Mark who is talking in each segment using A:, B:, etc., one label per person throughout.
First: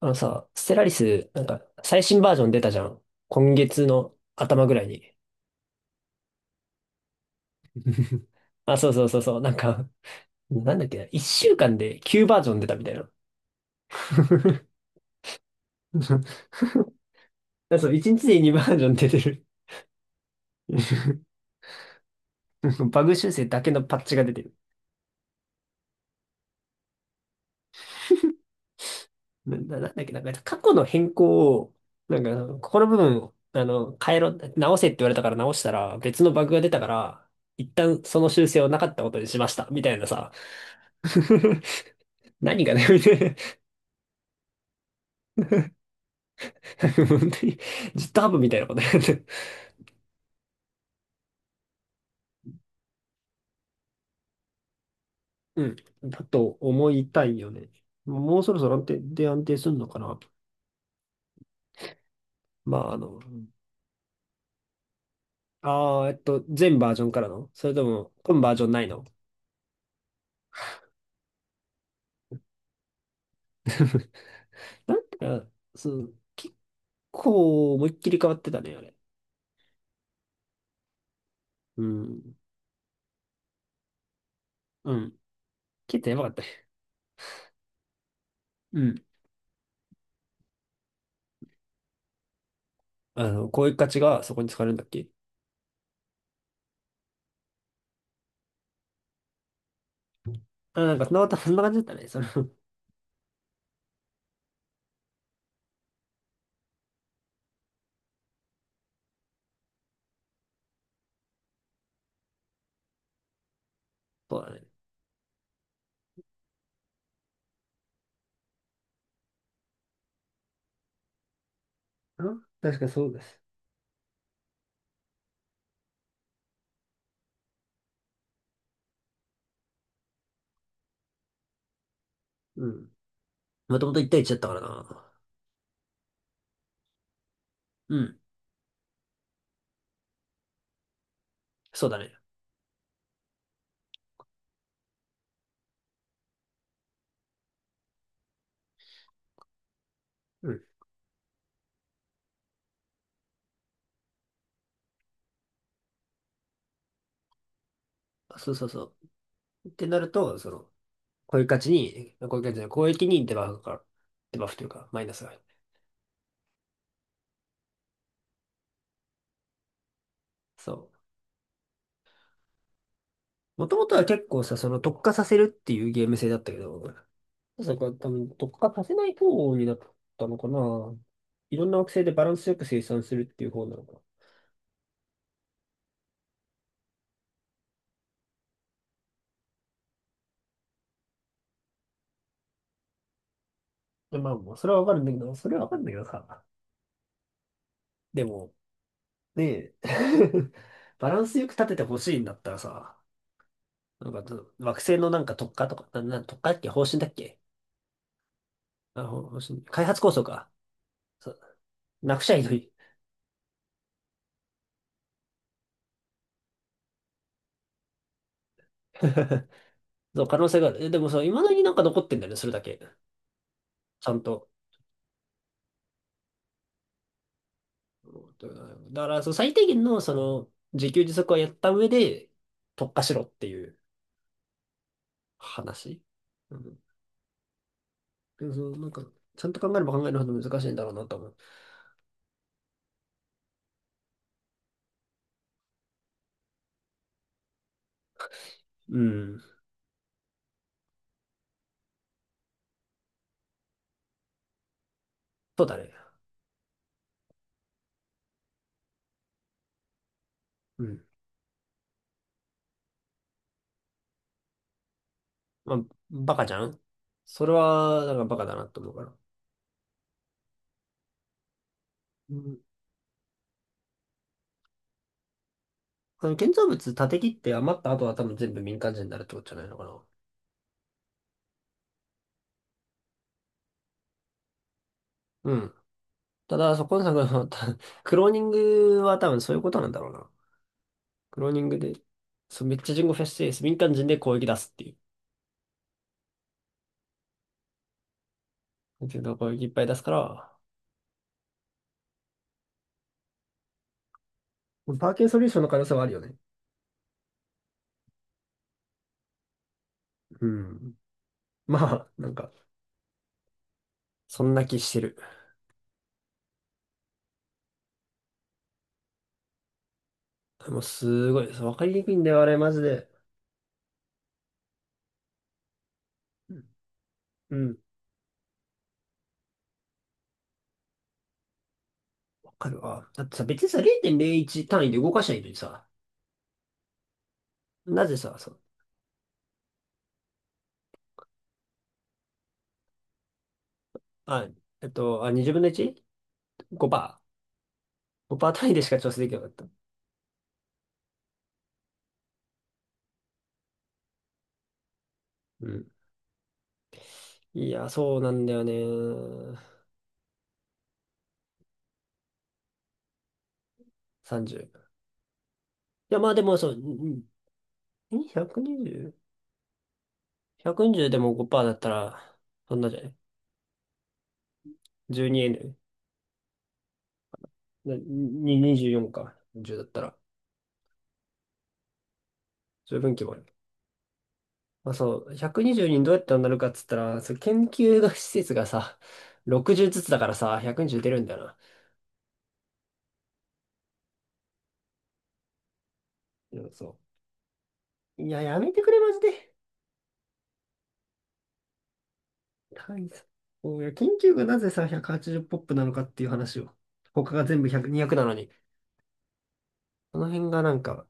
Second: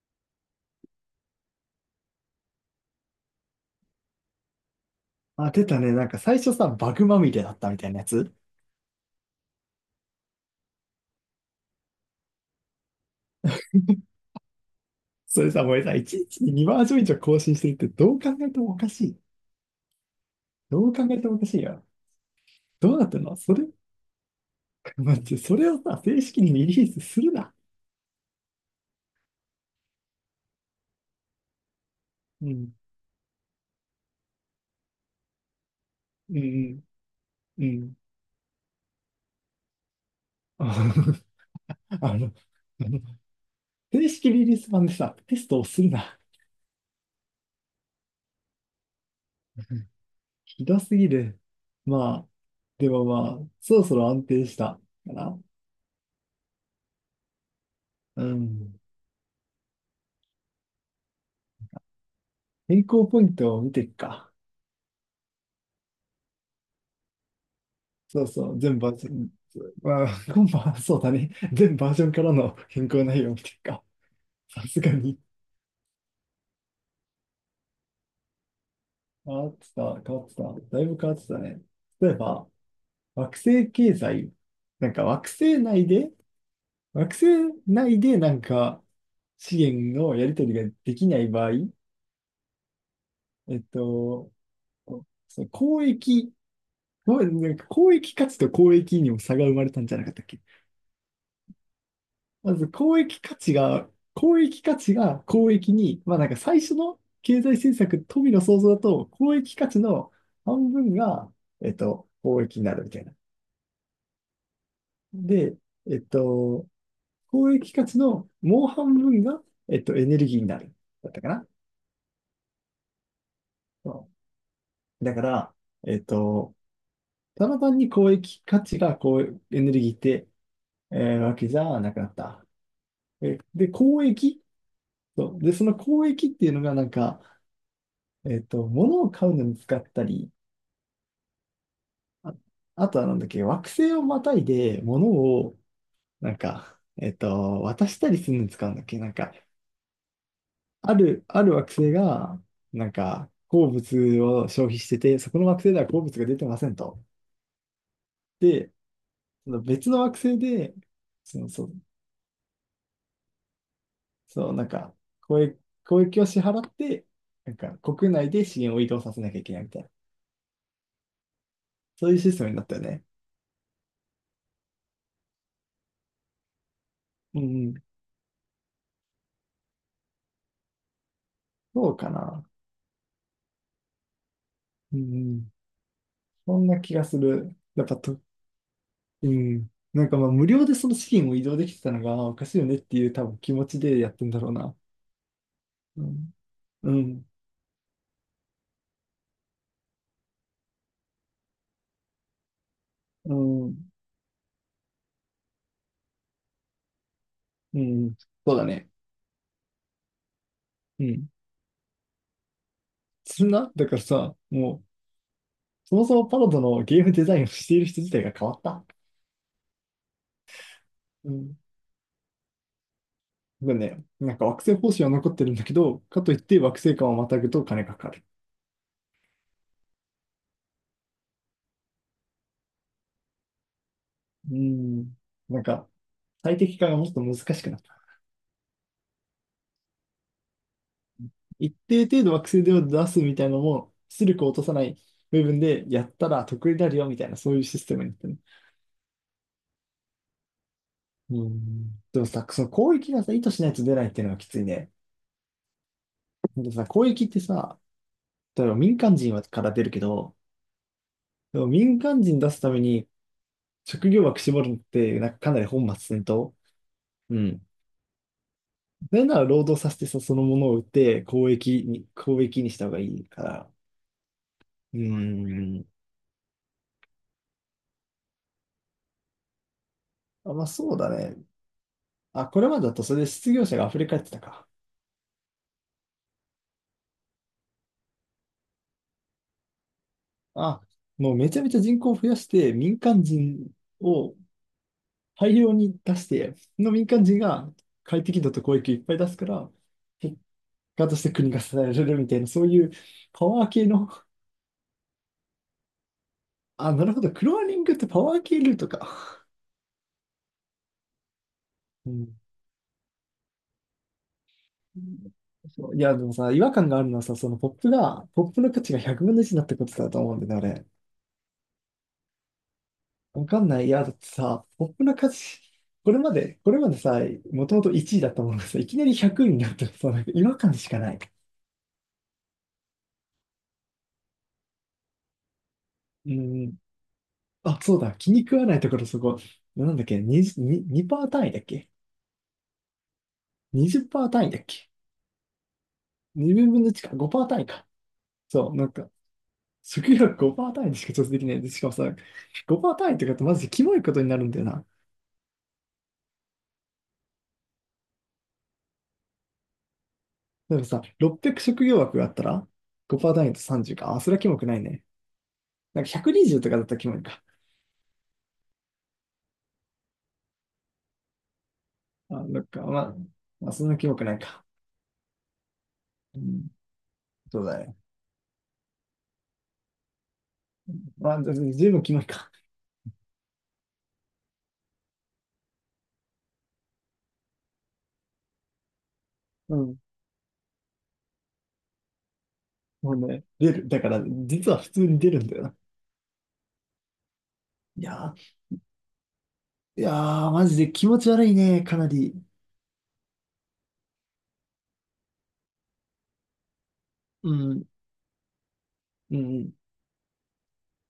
A: あのさ、ステラリス、なんか、最新バージョン出たじゃん。今月の頭ぐらいに。
B: あ、出たね。なんか最初さ、バグまみれだったみたいなや つ。
A: あ、そうそうそうそう。なんか、なんだっけな。1週間で9バージョン出たみたいな。
B: それさ、もうさ、1日に2バージョン以上更新してるっ
A: あ
B: て
A: そう、一
B: どう
A: 日
B: 考
A: で2
B: えて
A: バ
B: も
A: ー
B: お
A: ジョ
B: か
A: ン
B: し
A: 出
B: い。
A: てる。
B: どう考えてもおか しいよ。どう
A: バ
B: なっ
A: グ
B: てん
A: 修
B: の
A: 正
B: そ
A: だ
B: れ。
A: けのパッチが出てる。
B: 待って、それをさ、正式にリリースするな。
A: なんだっけな。なんか過去の変更を、なんかあ
B: う
A: の、こ
B: ん、
A: この部分を、あの、変えろ、直せって言われたから直したら、別の
B: う
A: バグが出た
B: ん、
A: から、
B: う
A: 一
B: ん。
A: 旦その修正をなかったことにしました。みたいなさ。
B: あ の、あの
A: 何がね、
B: 正式リリース版でさ、テストをするな。
A: 本当に GitHub みたいなことやって。
B: ひどすぎる。まあ、でもまあ、そろそろ安定したかな。
A: うん。だと思いたいよね。
B: う
A: もうそろそろ
B: ん。
A: 安定、で安定するのかな。ま
B: 変
A: あ、あ
B: 更
A: の、
B: ポイントを見ていくか。
A: ああ、全バージョンからのそれとも、
B: そう
A: 今
B: そ
A: バー
B: う、
A: ジョン
B: 全
A: ない
B: バー
A: の？
B: ジョン、まあ、今晩、そうだね。全バージョンからの変更内容っていうか、さすが
A: なん
B: に
A: か、そう、結構思いっきり変わってたね、あれ。
B: 変わってた、変わってた。だいぶ変わってたね。
A: う
B: 例え
A: ん。
B: ば、惑星経済、なん
A: う
B: か
A: ん。
B: 惑星内
A: 結構
B: で、
A: やばかったね。
B: 惑星内でなん
A: う
B: か
A: ん。
B: 資源のやり取りができない場合、
A: あの、
B: えっ
A: こういう価値が
B: と、
A: そこに使われるんだっけ？
B: その交易、ごめんなんか交易価値と交易にも差が生まれたんじゃなかったっけ？
A: あ、なんか、そんな感じだったね。その、そ
B: まず公益価値が公益に、まあなんか最初の経済政策、富の創造だと、公益価値の半分が、公益になるみたいな。
A: うだね。
B: で、えっと、公益価値のもう半分が、エネルギーになる。だったかな。
A: うん、確かそうです。
B: そうだから、えっと、ただ単に公益価値がこうエネルギーって、わけじゃなくなった。
A: うん。
B: で、
A: もともと
B: 公
A: 1対1だっ
B: 益。
A: たからな。
B: そう。で、その公益っていうのがなんか、
A: うん。
B: 物を買うのに使ったり、
A: そうだね。
B: あ、あとはなんだっけ、惑星をまたいで物を、なんか、渡したりするのに使うんだっけ？なんか、
A: うん。
B: ある惑星が、なんか、鉱物を消費してて、そこの惑星では鉱物が出てませんと。
A: そうそう
B: で、
A: そ
B: その
A: う。って
B: 別
A: な
B: の
A: る
B: 惑
A: と、
B: 星
A: その、
B: で、
A: こ
B: そ
A: ういう
B: の、
A: 価
B: そ
A: 値
B: う、
A: に、こういう価値じゃない、公益にデバフが、デバ
B: そう、
A: フと
B: な
A: いう
B: ん
A: か、
B: か、
A: マイナスが入る。
B: 交易、交易を支払って、なんか、国内で資源を移動させなきゃいけないみたいな、
A: そう。
B: そういうシステムになったよね。
A: もともとは結構さ、その特化させるっていうゲーム性だったけど、
B: うんうん、
A: そこは多分特化させない方になったのかな。いろんな
B: そ
A: 惑
B: う
A: 星
B: か
A: でバラン
B: な。
A: スよく生産するっていう方なのか
B: うんうん、そんな気がする。やっぱと、うん。なんかまあ無料でその資金を移動できてたのがあおかしいよねっていう多分気持ちでやっ
A: な。
B: て
A: ま
B: ん
A: あ、
B: だろ
A: も
B: う
A: うそれ
B: な。
A: はわかるんだけど、それはわかるんだけ
B: う
A: ど
B: ん。
A: さ。
B: うん。
A: でも、ねえ、バランスよく立ててほしいんだったらさ、
B: うん。
A: なんか惑星のなんか特化とか、特化だっけ？方針だっけ？
B: うん。そうだね。
A: あ、ほほし開発構想か。
B: うん。
A: そう、なくちゃいいのに。
B: だからさ、もう、そもそもパロドのゲームデザインをしている人自体が変わった。
A: そう、可能性がある。え、でもそう、
B: う
A: 未だ
B: ん。
A: になんか残ってんだよね、それだけ。
B: だね、
A: ちゃん
B: なんか
A: と。
B: 惑星方針は残ってるんだけど、かといって惑星間をまたぐと金がかかる。
A: だから、そう、最低限の、その、自給自足はやった上で、特化しろっていう
B: うん。なんか、
A: 話。う
B: 最
A: ん。
B: 適化がもっと難しくなった。
A: でもそう、なんか、ちゃんと考えれば考えるほど難しいんだろうなと思う。
B: 一定程度惑星では出すみたいなのも、出力を落とさない部分でやったら得になるよみたいな、そういうシステムになってる。
A: うん。
B: うん。でもさ、その攻撃がさ、意図しないと出ないっていうのがきついね。
A: そうだね。
B: でさ、攻撃ってさ、例えば民間人はから出るけど、
A: うん。
B: でも民間人出すために職業枠絞るのって、なんかかなり
A: まあ、
B: 本末転
A: バカじ
B: 倒。
A: ゃん
B: う
A: それ
B: ん。
A: は、なんかバカだなと思うから。
B: なんなら労働させてさ、そのものを売って攻撃に、
A: う
B: 攻
A: ん。
B: 撃にした方がいいから。うん。
A: あの建造物、建て切って余った後は多分全部民間人になるってことじゃないのかな。
B: あ、まあそうだね。あ、これまでだとそれで失業者が溢れ返ってたか。
A: うん。ただ、そこのさ、このたクローニングは多分そういうことなんだろうな。
B: あ、もう
A: クロ
B: め
A: ー
B: ち
A: ニ
B: ゃ
A: ン
B: め
A: グ
B: ちゃ
A: で、
B: 人口を増やし
A: そう、
B: て、
A: めっちゃ
B: 民
A: 人口フ
B: 間
A: ェしてす
B: 人
A: 民間人で攻
B: を
A: 撃出すっていう。
B: 大量に出して、その民間人が快適度と公益をいっ
A: だ
B: ぱ
A: け
B: い出
A: ど、
B: すか
A: 攻撃いっ
B: ら、
A: ぱい出すか
B: 結
A: ら、
B: 果として国が支えられるみたいな、そういうパワー系の、
A: パーキンソリューションの可能性はあるよね。
B: あ、なるほど、クローニングってパワー系ルートか。
A: うん。まあ、
B: う
A: なん
B: ん。
A: か、そんな気してる。
B: そういや、でもさ、違和感があるのはさ、ポップの価値が100分の1になったことだと思うんだよね、あ
A: もう
B: れ。
A: すごいです。わかりにくいんだよ、あれ、マジで。
B: わかんない。いや、だってさ、ポップな歌詞、これま
A: う
B: で、
A: ん、
B: これまでさ、もともと1位だったものがさ、いきなり100位になったらさ、なんか違和感しかない。
A: わかるわ。だってさ、別にさ、0.01単位で動かしないいのにさ、
B: うん。あ、そう
A: な
B: だ、
A: ぜ
B: 気
A: さ、
B: に
A: そ
B: 食
A: う、
B: わないところそこ、なんだっけ、20、ににパー単位だっけ？ 20% 単
A: あ、
B: 位だっけ？
A: あ、2分の
B: 2 分の1か、
A: 1?5%。
B: 5%単位か。
A: 5%
B: そ
A: 単位
B: う、
A: で
B: な
A: し
B: ん
A: か
B: か、
A: 調整できなかった。
B: 食欲5%単位でしか調整できない。で、しかもさ、5%単位ってかってマジでキモいことになるんだよな。
A: うん。いや、そうなんだよね。
B: なんかさ、600職業枠があったら、5%単位と30か。あ、それはキモく
A: 30。
B: ないね。なんか
A: いや、まあでも
B: 120
A: そ
B: と
A: う、
B: かだったらキモいか。
A: ん 120?120、 120でも5%だった
B: あ、
A: ら、
B: どっ
A: そん
B: か、
A: なじゃ
B: ま
A: ない
B: あ、まあ、そんなキモくないか。
A: ?12N。
B: うん、そうだ
A: な
B: ね。
A: に24か。10だったら、
B: まあ、ずずいぶキモいか。
A: 十分規模ある。まあそう、120にじゅうにんどうやってなるかっつったら、そう研究の施設がさ、
B: う
A: 60
B: ん。
A: ずつだからさ、120出るんだよな。
B: もうね、出る。だから、実は普通に出るんだよな。
A: うんそ
B: い
A: う。い
B: や
A: や、やめてくれ、マジで。
B: ー、いやー、マジで気持ち悪いね、かなり。
A: 単位さ。そういや、研究がなぜさ、180ポップなのかっていう話を。他が
B: う
A: 全部100、
B: ん、
A: 200なのに。
B: うん、
A: この辺がなんか、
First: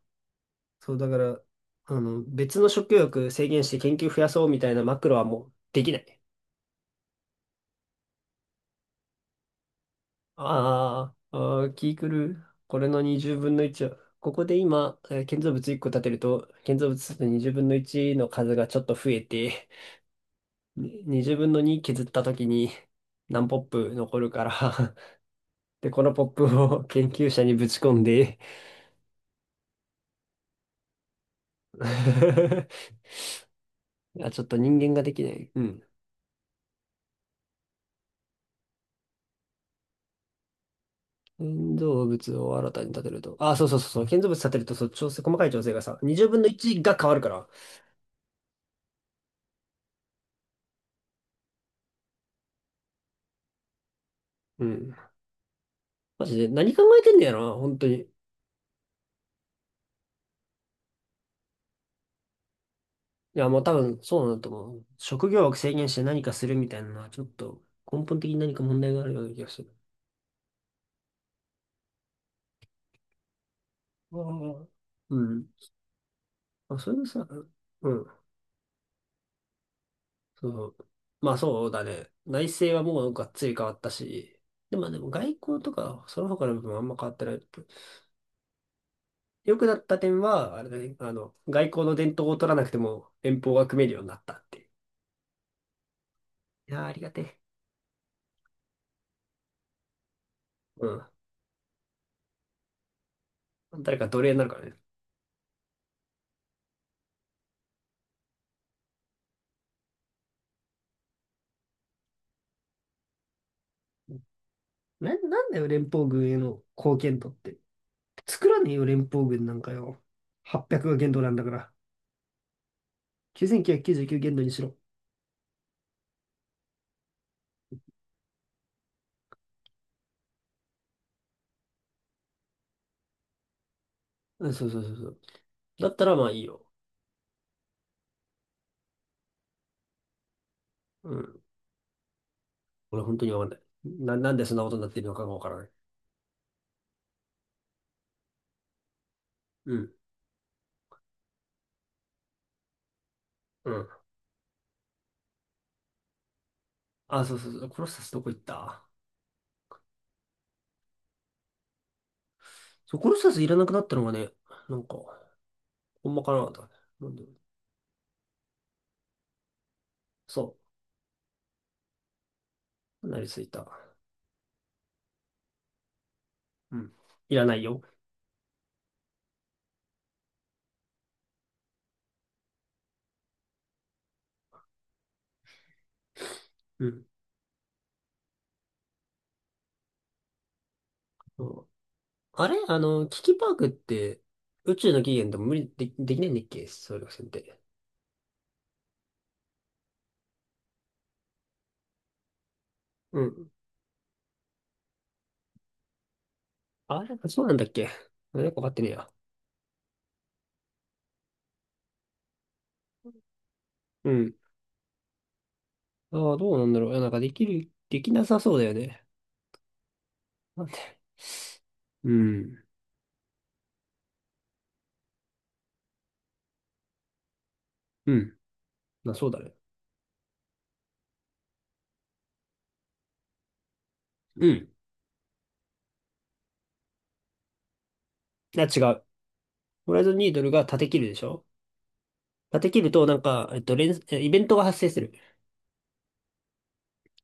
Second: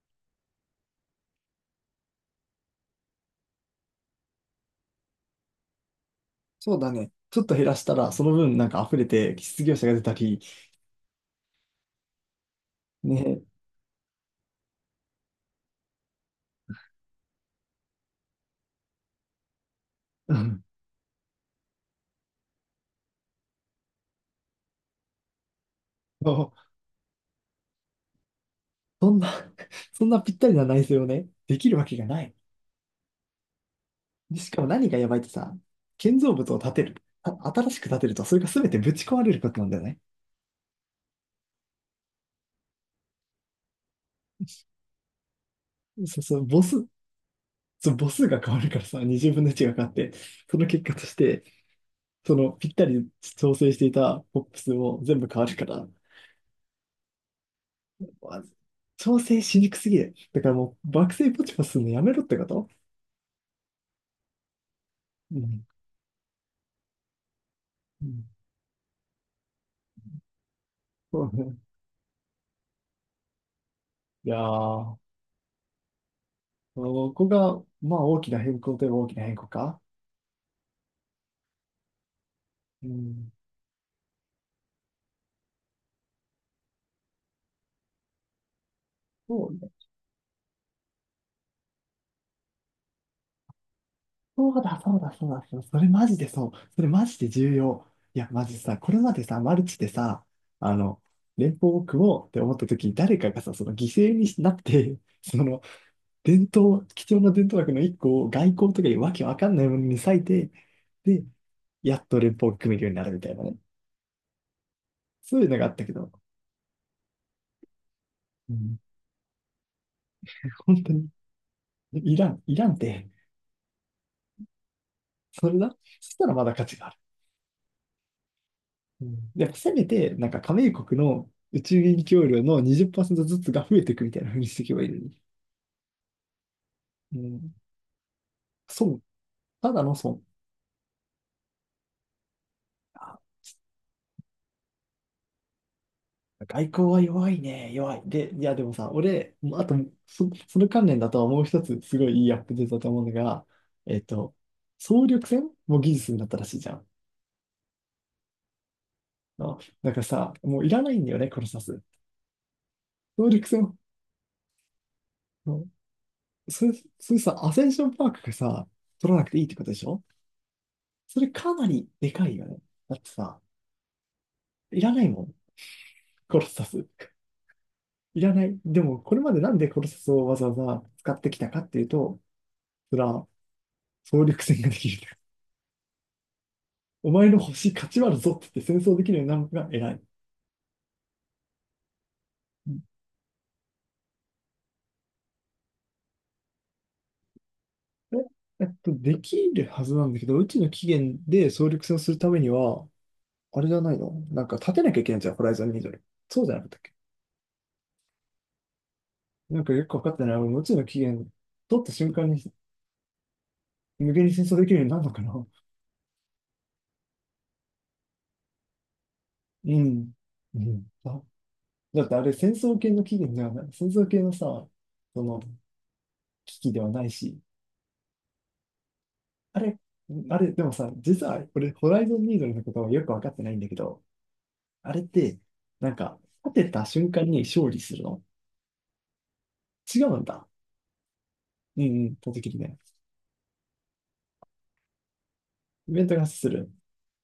A: そう、だから、あの、別の食欲制限して研究増やそうみたいなマクロはもうできない。
B: そうだね。ちょっと減らしたら、その分なんか溢れて、失業者が出たり、
A: ああ、あー気狂う。これの20
B: ね、
A: 分の1は、ここで今、建造物1個建てると、建造物の20分の1の数がちょっと増えて、
B: うん。
A: に20分の2削った時に何ポップ残るから？ で、このポッ
B: そ
A: プ
B: う
A: を研究者にぶち込んで、
B: そんな、そんなぴったりな内政をね、できるわけ がない。
A: あ、ち
B: で
A: ょっ
B: し
A: と
B: かも
A: 人
B: 何
A: 間
B: が
A: が
B: や
A: で
B: ばい
A: き
B: って
A: ない。
B: さ、
A: うん。
B: 建造物を建てる。あ、新しく建てると、それが全てぶち壊れることなんだよね。
A: 建造物を新たに建てると。あ、そうそうそうそう。建造物建てると、そう、調整、細かい調整がさ、二
B: そう
A: 0
B: そ
A: 分
B: う、
A: の
B: ボ
A: 一
B: ス、
A: が変わるから。
B: その母数が変わるからさ、20分の1が変わって、その結果として、そのぴったり調整していたポップ
A: う
B: 数
A: ん。
B: も全部変わるから、
A: マジで、何考えてんだよな、本当に。い
B: わ調整しにくすぎる。だからもう、爆睡ポチポチするのやめろってこと。
A: や、もう多分、そうなんだと思う。職
B: う
A: 業を
B: ん。
A: 制限して何かするみたいなのは、ちょっと、根
B: う
A: 本
B: ん、
A: 的に何か問題があるような気がする。
B: そうね。
A: あ
B: いや
A: ー、
B: ー、
A: うん。あ、それで
B: こ
A: さ、
B: こが、
A: う
B: まあ
A: ん。
B: 大きな変更といえば大きな変更か。
A: そう。まあ、そうだね。内政は
B: う
A: もうがっ
B: ん。
A: つり変わったし、でも外交とか、その他の部分はあんま変わってない。良くなった点は、あれだね、あの、外交の伝統を取らなくても連邦が組めるようになったっ
B: そ
A: てい
B: う
A: う。
B: だ、そうだ、そうだ、そうだ、それマジでそう。
A: いや
B: そ
A: ー、
B: れ
A: あり
B: マ
A: が
B: ジ
A: て
B: で
A: え。
B: 重要。いや、マジさ、これまでさ、マルチでさ、あの、
A: う
B: 連邦を組もうって思った時に、誰かがさ、その
A: ん。
B: 犠
A: 誰か
B: 牲
A: 奴
B: に
A: 隷になる
B: な
A: か
B: っ
A: らね。
B: て、その、伝統、貴重な伝統学の一個を外交とかいうわけわかんないものに割いて、で、やっと連邦を組めるようになるみたいなね。
A: な、
B: そ
A: な
B: ういう
A: んだ
B: のが
A: よ、
B: あった
A: 連
B: け
A: 邦
B: ど、
A: 軍への貢献度って。作
B: う
A: らねえ
B: ん、
A: よ、連邦軍なんかよ。
B: 本
A: 800
B: 当
A: が
B: に、
A: 限度なんだから。
B: いらん、いらんって、
A: 9999限度にしろ。
B: それだ、そしたらまだ価値がある。うん、やっぱせめて、なんか加盟国の宇宙影協量の20%ずつが増えていくみたいな風に
A: うん、
B: して
A: そ
B: い
A: う
B: け
A: そう
B: ばいい
A: そう
B: の
A: そ
B: に。
A: う。だったらまあいいよ。
B: うん。損。ただの損。
A: うん。俺本
B: あ
A: 当にわかんない。なんでそんなことになってるのかがわからない。
B: 外交は弱いね。弱い。で、いや、でもさ、俺、もうあ
A: う
B: と、
A: ん。
B: その関連だとはもう一つ、すごいいいアップデートだと思うのが、
A: うん。
B: えっと、総力戦も技術になったらしいじゃん。
A: あ、そうそうそう。コロッサスどこ行った？
B: あ、なんかさ、もういらないんだよね、コロサス。
A: そう、コロッ
B: 総
A: サスい
B: 力
A: らなく
B: 戦。
A: なったのがね、なんか、
B: うん、
A: ほんまかな
B: そ
A: と。
B: れ、
A: な
B: そ
A: ん
B: れ
A: で？
B: さ、アセンションパークがさ、取らなくていいってことでしょ？
A: そう。
B: それかなりでかいよね。だって
A: なりす
B: さ、
A: ぎた。
B: いらないもん、コロサ
A: う
B: ス。
A: ん。いらないよ。
B: いらない。でも、これまでなんでコロサスをわざわざ使ってきたかっていうと、それは総力戦ができる。
A: うん。
B: お前の星勝ち割るぞって言って戦争できるようになるのが偉い。
A: そう、あれ、あの、キキパークって、宇宙の起源でも無理で、できないんだっけ、総力戦って？
B: できるはずなんだけど、うちの起源で総力戦をするためには、
A: うん。
B: あれじゃないのなんか立てなきゃいけないじゃん、ホライゾンニードル。そうじゃなかったっけ？
A: あれ、そうなんだっけ？なんかわかってねえや。
B: なんかよくわかってない。俺、うちの起源取った瞬間に
A: う
B: 無限に
A: ん。
B: 戦争できるようになるのかな？
A: ああ、どうなんだろう。いや、なんかできる、できなさそうだよね。
B: うん。う
A: なんで？
B: ん。あだ
A: う
B: ってあれ戦
A: ん。
B: 争系の起源ではない。戦争系のさ、その危機ではないし、
A: うん。まあ、そうだね。
B: あれ、あれ、でもさ、実は俺、ホライゾンニードルのことはよく分かってないんだけど、
A: うん。い
B: あれって、なんか、立てた瞬間に勝利するの？
A: や、違う。ホライ
B: 違
A: ゾン
B: うん
A: ニード
B: だ。
A: ルが立て切るでしょ？
B: うんうん、立てきり
A: 立て
B: ね。
A: 切ると、なんか、イベントが発生する。
B: イベントが発生する。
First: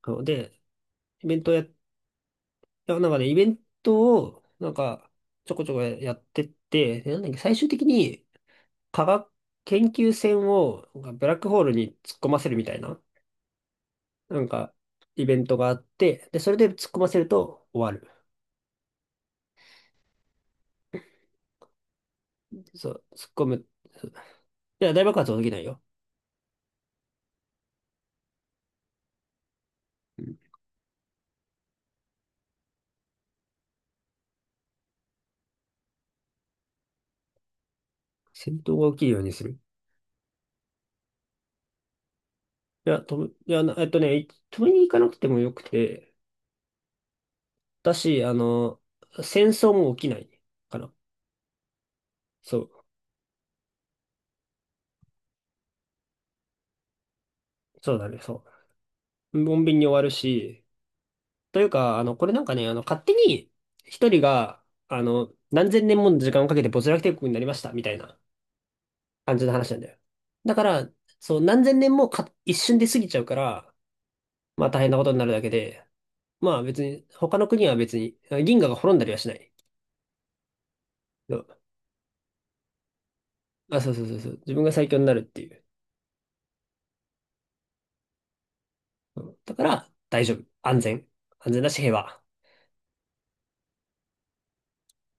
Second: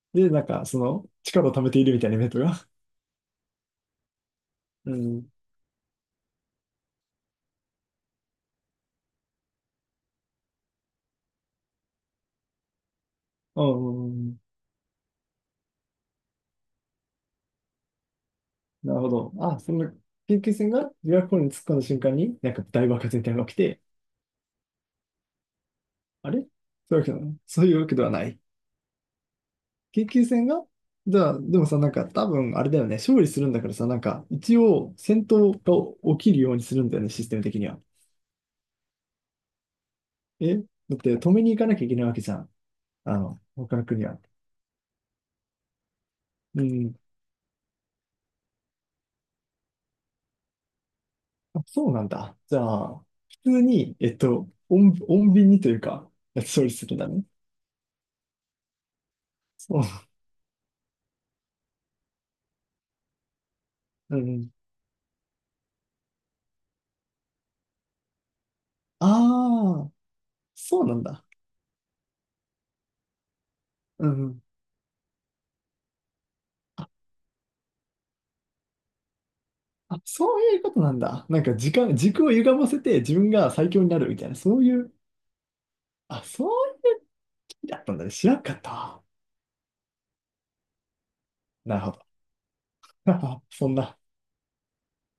A: そう
B: で、なん
A: で、
B: か、その、
A: イベン
B: 力
A: ト
B: を
A: をや
B: 貯め
A: っ
B: ているみたいなイベントが。
A: だからなんかね、イベントを、なん
B: う
A: か、
B: ん。
A: ちょこちょこやってって、でなんだっけ、最終的に科学研究船をなんかブラックホールに突っ込ませるみたいな、
B: うん。うん、
A: なんか、イベントがあって、で、それで突っ込ませると終わる。
B: なるほど。あ、その、研究船が琵琶湖に突っ込んだ瞬間に、なんか大
A: そ
B: 爆
A: う、
B: 発み
A: 突っ
B: たいな
A: 込
B: のが起き
A: む。
B: て、
A: そういや、大爆発は起きないよ。
B: あれ、そういうわけだね、そういうわけではない。研
A: う
B: 究
A: ん。
B: 戦が。じゃあ、でもさ、なんか多分あれだよね、勝利するんだからさ、なんか一応戦闘が起きるようにするんだよね、システム的には。
A: 戦闘が起きるようにする。
B: えだって止めに行かなきゃいけないわけじゃん。
A: いや、
B: あ
A: 飛ぶ、
B: の、
A: いや、な
B: 他
A: え
B: の
A: っと
B: 国は。
A: ね、飛びに行かなくてもよくて、
B: うん。
A: だし、あの、戦争も起きないかな。
B: あ、そうなんだ。じ
A: そ
B: ゃ
A: う、
B: あ、普通に、穏穏便にというか、勝利するんだね。
A: そうだね、そう。穏便
B: そう。
A: に終わるし、というか、あの、これなんかね、あの、勝手に一
B: う
A: 人
B: ん。
A: が、あの、何千年もの時間をかけて没落帝国になりました、みたいな感じの話なん
B: あ
A: だ
B: あ、
A: よ。だか
B: そう
A: ら、
B: なんだ。
A: そう、何千年もか、一瞬で過ぎちゃうから、
B: うん。
A: まあ大変なことになるだけで、まあ別
B: あ、
A: に、他の国は別に、銀河が滅んだりはしない。
B: あ、そういうことなんだ。
A: そ
B: なん
A: う、
B: か時間、軸を歪ませて自分が最
A: あ、
B: 強に
A: そう
B: な
A: そう
B: る
A: そ
B: み
A: う
B: た
A: そ
B: い
A: う、
B: な、
A: 自
B: そ
A: 分
B: う
A: が
B: い
A: 最
B: う、
A: 強になるっていう。
B: あ、そうやったんだね。知らんかった。
A: うん、だから、大丈夫。安全。安全だ
B: な
A: し、
B: るほ
A: 平
B: ど。
A: 和。
B: そんな。